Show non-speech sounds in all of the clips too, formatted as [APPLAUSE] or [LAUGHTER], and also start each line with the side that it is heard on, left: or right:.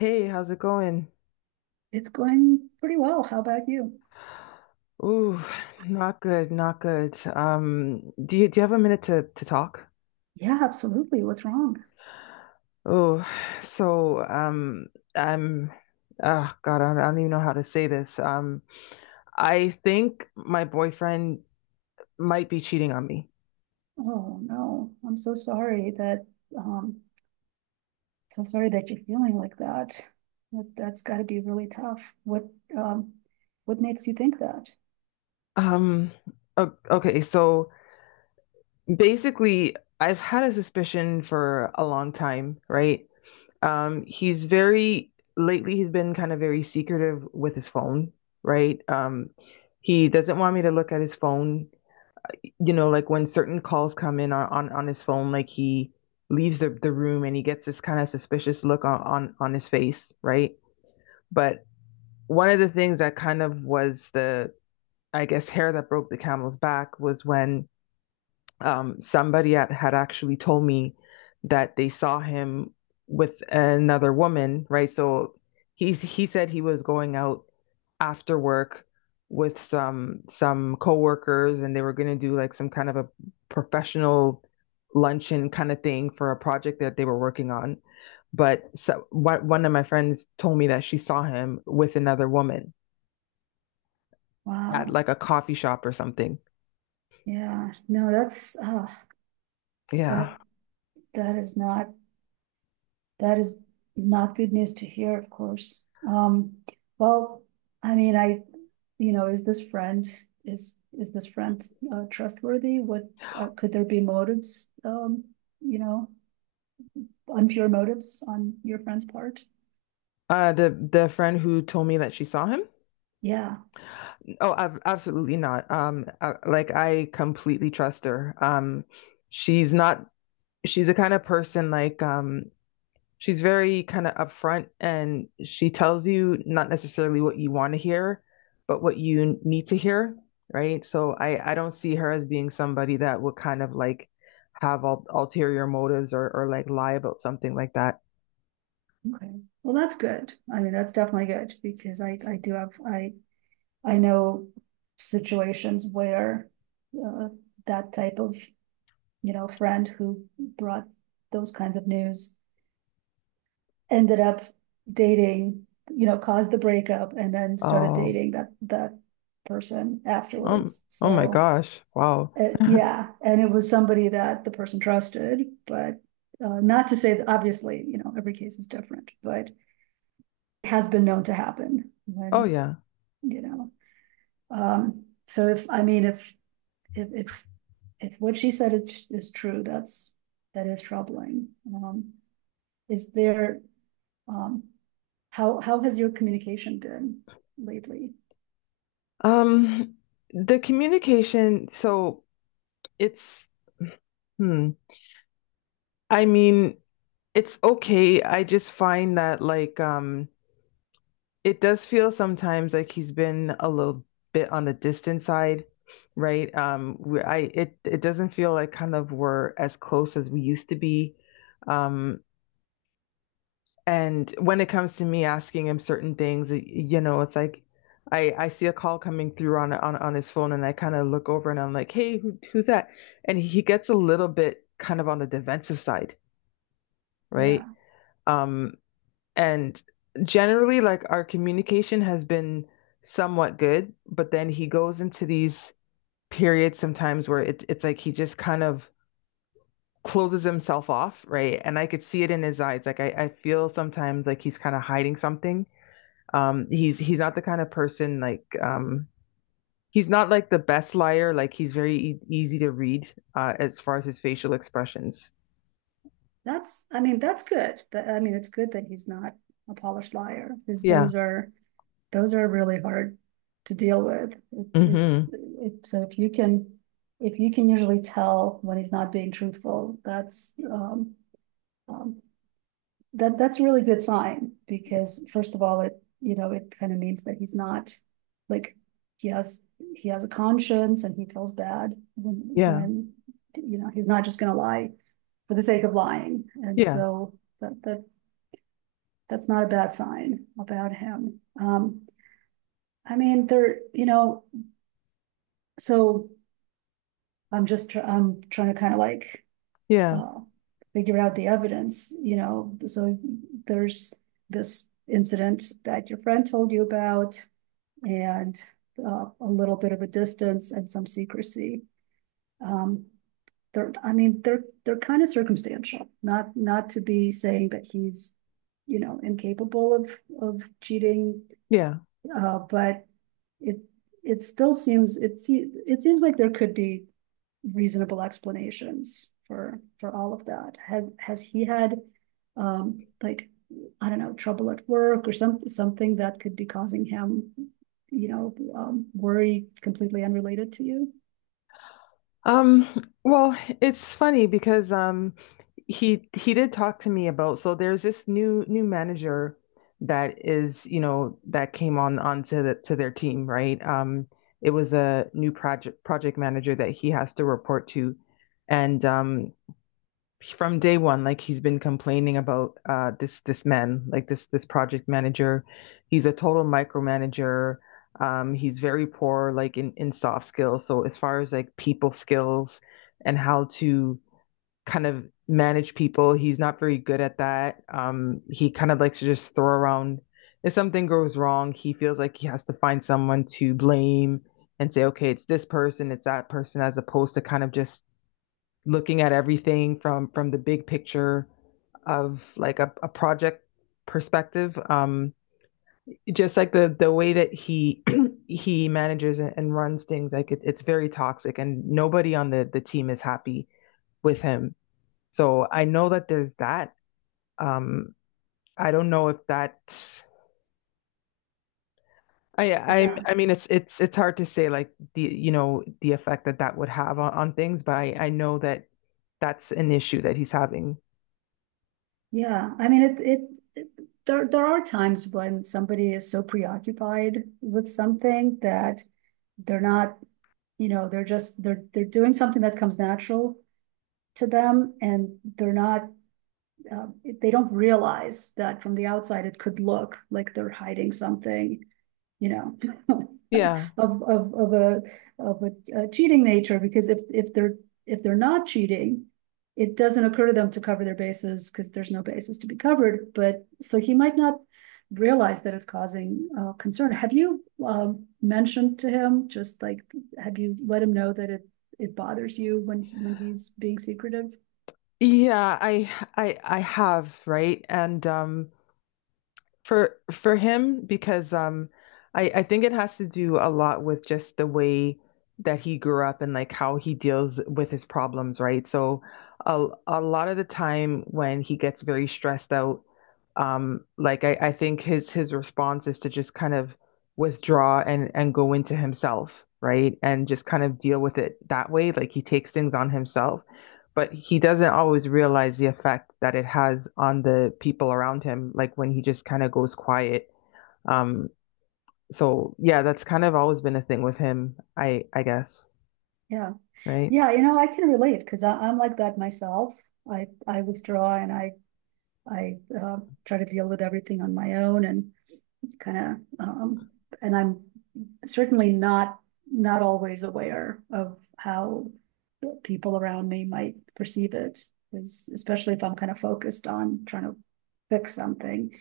left: Hey, how's it going?
right: It's going pretty well. How about you?
left: Ooh, not good, not good. Do you have a minute to talk?
right: Yeah, absolutely. What's wrong?
left: Oh, so I'm, oh God, I don't even know how to say this. I think my boyfriend might be cheating on me.
right: Oh no, I'm um so sorry that you're feeling like that. That's got to be really tough. Um what makes you think that?
left: Um, okay, so basically, I've had a suspicion for a long time, right? He's very Lately he's been kind of very secretive with his phone, right? He doesn't want me to look at his phone. You know, like when certain calls come in on his phone, like he leaves the room and he gets this kind of suspicious look on his face, right? But one of the things that kind of was the, I guess, hair that broke the camel's back was when somebody had actually told me that they saw him with another woman, right? So he said he was going out after work with some coworkers, and they were going to do like some kind of a professional luncheon kind of thing for a project that they were working on. But so, one of my friends told me that she saw him with another woman at
right: Wow.
left: like a coffee shop or something.
right: Yeah. No, that's that
left: Yeah.
right: that is not. That is not good news to hear, of course. Well, I mean, you know, is this friend is this friend trustworthy? What could there be motives? You know, impure motives on your friend's part?
left: The friend who told me that she saw him.
right: Yeah.
left: Oh, ab absolutely not. Like I completely trust her. She's not, she's the kind of person, like, she's very kind of upfront, and she tells you not necessarily what you want to hear, but what you need to hear, right? So I don't see her as being somebody that would kind of like have ul ulterior motives, or like lie about something like that.
right: Okay. Well, that's good. I mean, that's definitely good because I do have I know situations where uh, that type of, you know, friend who brought those kinds of news ended up dating, you know, caused the breakup and then started
left: Oh,
right: dating that person
left: um,
right: afterwards.
left: oh my
right: So
left: gosh. Wow.
right: it, yeah, and it was somebody that the person trusted, but not to say that obviously, you know, every case is different, but it has been known to happen
left: Oh
right: when,
left: yeah.
right: you know. So if I mean if if if what she said is true, that's that is troubling. Is there um, how has your communication been lately?
left: Um, the communication, so It's hmm. I mean, it's okay. I just find that, like, um, it does feel sometimes like he's been a little bit on the distant side, right? We, I It it doesn't feel like kind of we're as close as we used to be. Um, and when it comes to me asking him certain things, you know, it's like I see a call coming through on his phone, and I kind of look over and I'm like, "Hey, who's that?" And he gets a little bit kind of on the defensive side, right?
right: Yeah,
left: Um, and generally, like, our communication has been somewhat good, but then he goes into these periods sometimes where it's like he just kind of closes himself off, right? And I could see it in his eyes. Like, I feel sometimes like he's kind of hiding something. Um, he's not the kind of person like, he's not like the best liar. Like, he's very easy to read, as far as his facial expressions.
right: that's I mean that's good. That, I mean it's good that he's not a polished liar because
left: Yeah.
right: those are really hard to deal with. It's
left: Hmm.
right: so if you can usually tell when he's not being truthful, that's um, that that's a really good sign because first of all, it, you know, it kind of means that he's not like he has he has a conscience and he feels bad when
left: Yeah.
right: when you know, he's not just going to lie for the sake of lying, and
left: Yeah.
right: so that's not a bad sign about him. I mean, there, you know, so. I'm just tr- I'm trying to kind of like
left: Yeah.
right: uh, figure out the evidence, you know, so there's this incident that your friend told you about and a little bit of a distance and some secrecy. Um, I mean, they're kind of circumstantial, not not to be saying that he's, you know, incapable of cheating
left: Yeah.
right: but it it still seems it seems like there could be reasonable explanations for all of that. Has he had like I don't know trouble at work or some something that could be causing him, you know, worry completely unrelated to you?
left: Well, it's funny because um, he did talk to me about, so there's this new manager that is, you know, that came on onto the to their team, right? Um, it was a new project manager that he has to report to. And um, from day one, like, he's been complaining about, this man, like, this project manager. He's a total micromanager. He's very poor, like, in soft skills. So as far as like people skills and how to kind of manage people, he's not very good at that. He kind of likes to just throw around. If something goes wrong, he feels like he has to find someone to blame and say, okay, it's this person, it's that person, as opposed to kind of just looking at everything from the big picture of like a project perspective. Just like the way that he [CLEARS THROAT] he manages and runs things, like, it's very toxic, and nobody on the team is happy with him. So I know that there's that. Um, I don't know if that.
right: Yeah,
left: I mean, it's hard to say, like, the, you know, the effect that that would have on things, but I know that that's an issue that he's having.
right: yeah. I mean it it. It there, there are times when somebody is so preoccupied with something that they're not, you know, they're just, they're doing something that comes natural to them and they're not, they don't realize that from the outside, it could look like they're hiding something, you know, [LAUGHS]
left: Yeah,
right: of a a cheating nature because if they're not cheating, it doesn't occur to them to cover their bases because there's no basis to be covered. But so he might not realize that it's causing concern. Have you mentioned to him just like have you let him know that it bothers you when he's being secretive?
left: Yeah, I have, right? And um, for him, because um, I think it has to do a lot with just the way that he grew up and like how he deals with his problems, right? So a lot of the time when he gets very stressed out, um, like, I think his response is to just kind of withdraw and go into himself, right? And just kind of deal with it that way, like he takes things on himself, but he doesn't always realize the effect that it has on the people around him, like when he just kind of goes quiet. Um, so yeah, that's kind of always been a thing with him, I guess,
right: Yeah,
left: right?
right: yeah. You know, I can relate because I'm like that myself. I withdraw and I try to deal with everything on my own and kind of, and I'm certainly not not always aware of how people around me might perceive it, especially if I'm kind of focused on trying to fix something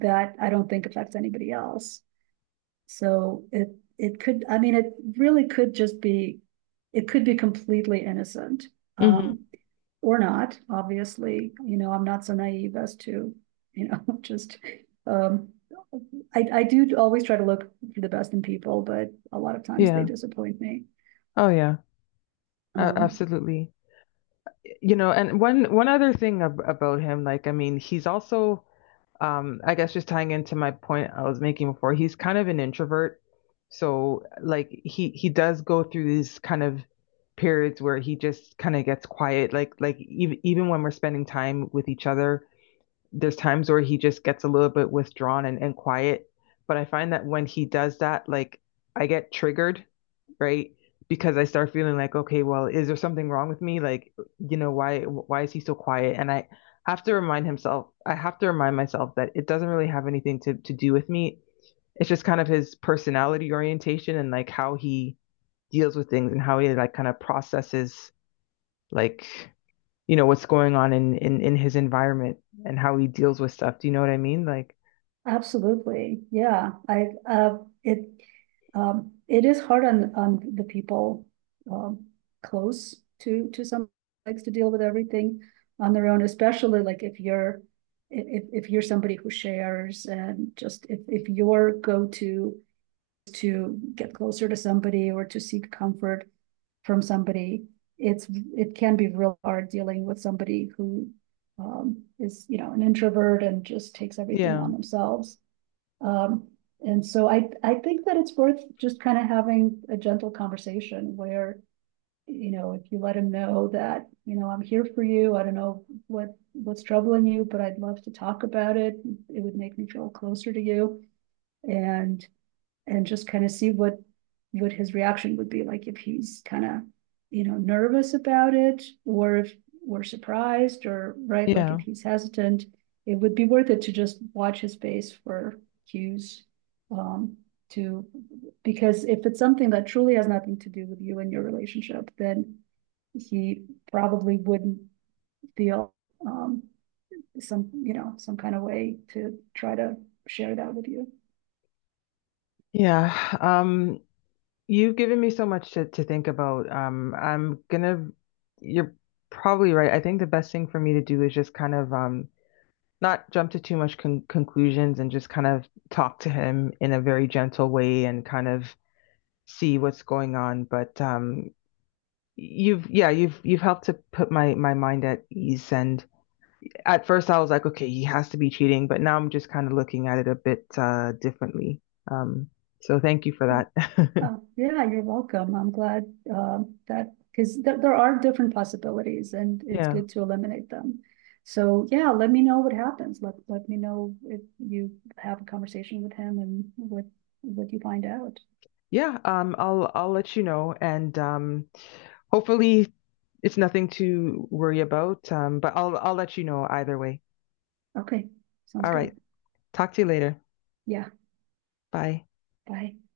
right: that I don't think affects anybody else. So it could, I mean, it really could just be, it could be completely innocent.
left: Hmm.
right: Um, or not, obviously, you know, I'm not so naive as to, you know, [LAUGHS] just um I do always try to look for the best in people, but a lot of times they
left: Yeah.
right: disappoint me.
left: Oh yeah. A-
right: Um
left: absolutely. You know, and one other thing about him, like, I mean, he's also, I guess just tying into my point I was making before, he's kind of an introvert. So like he does go through these kind of periods where he just kind of gets quiet. Like, even when we're spending time with each other, there's times where he just gets a little bit withdrawn and quiet. But I find that when he does that, like, I get triggered, right? Because I start feeling like, okay, well, is there something wrong with me? Like, you know, why is he so quiet? And I have to remind himself, I have to remind myself that it doesn't really have anything to do with me. It's just kind of his personality orientation and like how he deals with things and how he, like, kind of processes, like, you know, what's going on in his environment and how he deals with stuff. Do you know what I mean? Like,
right: Absolutely. Yeah. I it It is hard on the people um close to some likes to deal with everything on their own, especially like if you're if you're somebody who shares and just if your go-to to get closer to somebody or to seek comfort from somebody, it can be real hard dealing with somebody who is, you know, an introvert and just takes everything
left: yeah.
right: on themselves. Um, and so I think that it's worth just kind of having a gentle conversation where, you know, if you let him know that, you know, I'm here for you. I don't know what's troubling you, but I'd love to talk about it. It would make me feel closer to you and and just kind of see what his reaction would be like if he's kind of, you know, nervous about it or if we're surprised or right like if
left: Yeah.
right: he's hesitant it would be worth it to just watch his face for cues um to because if it's something that truly has nothing to do with you and your relationship then he probably wouldn't feel um some, you know, some kind of way to try to share that with you.
left: Yeah. Um, you've given me so much to think about. Um, you're probably right. I think the best thing for me to do is just kind of, not jump to too much conclusions and just kind of talk to him in a very gentle way and kind of see what's going on. But yeah, you've helped to put my my mind at ease. And at first I was like, okay, he has to be cheating, but now I'm just kind of looking at it a bit, differently. Um, so thank you for that.
right: Oh, yeah, you're welcome. I'm glad that because there are different possibilities and
left: [LAUGHS]
right: it's
left: Yeah.
right: good to eliminate them. So yeah, let me know what happens. Let me know if you have a conversation with him and what you find out.
left: Yeah, I'll let you know, and hopefully it's nothing to worry about. But I'll let you know either way.
right: Okay, sounds
left: All right,
right: good.
left: talk to you later.
right: Yeah,
left: Bye.
right: bye.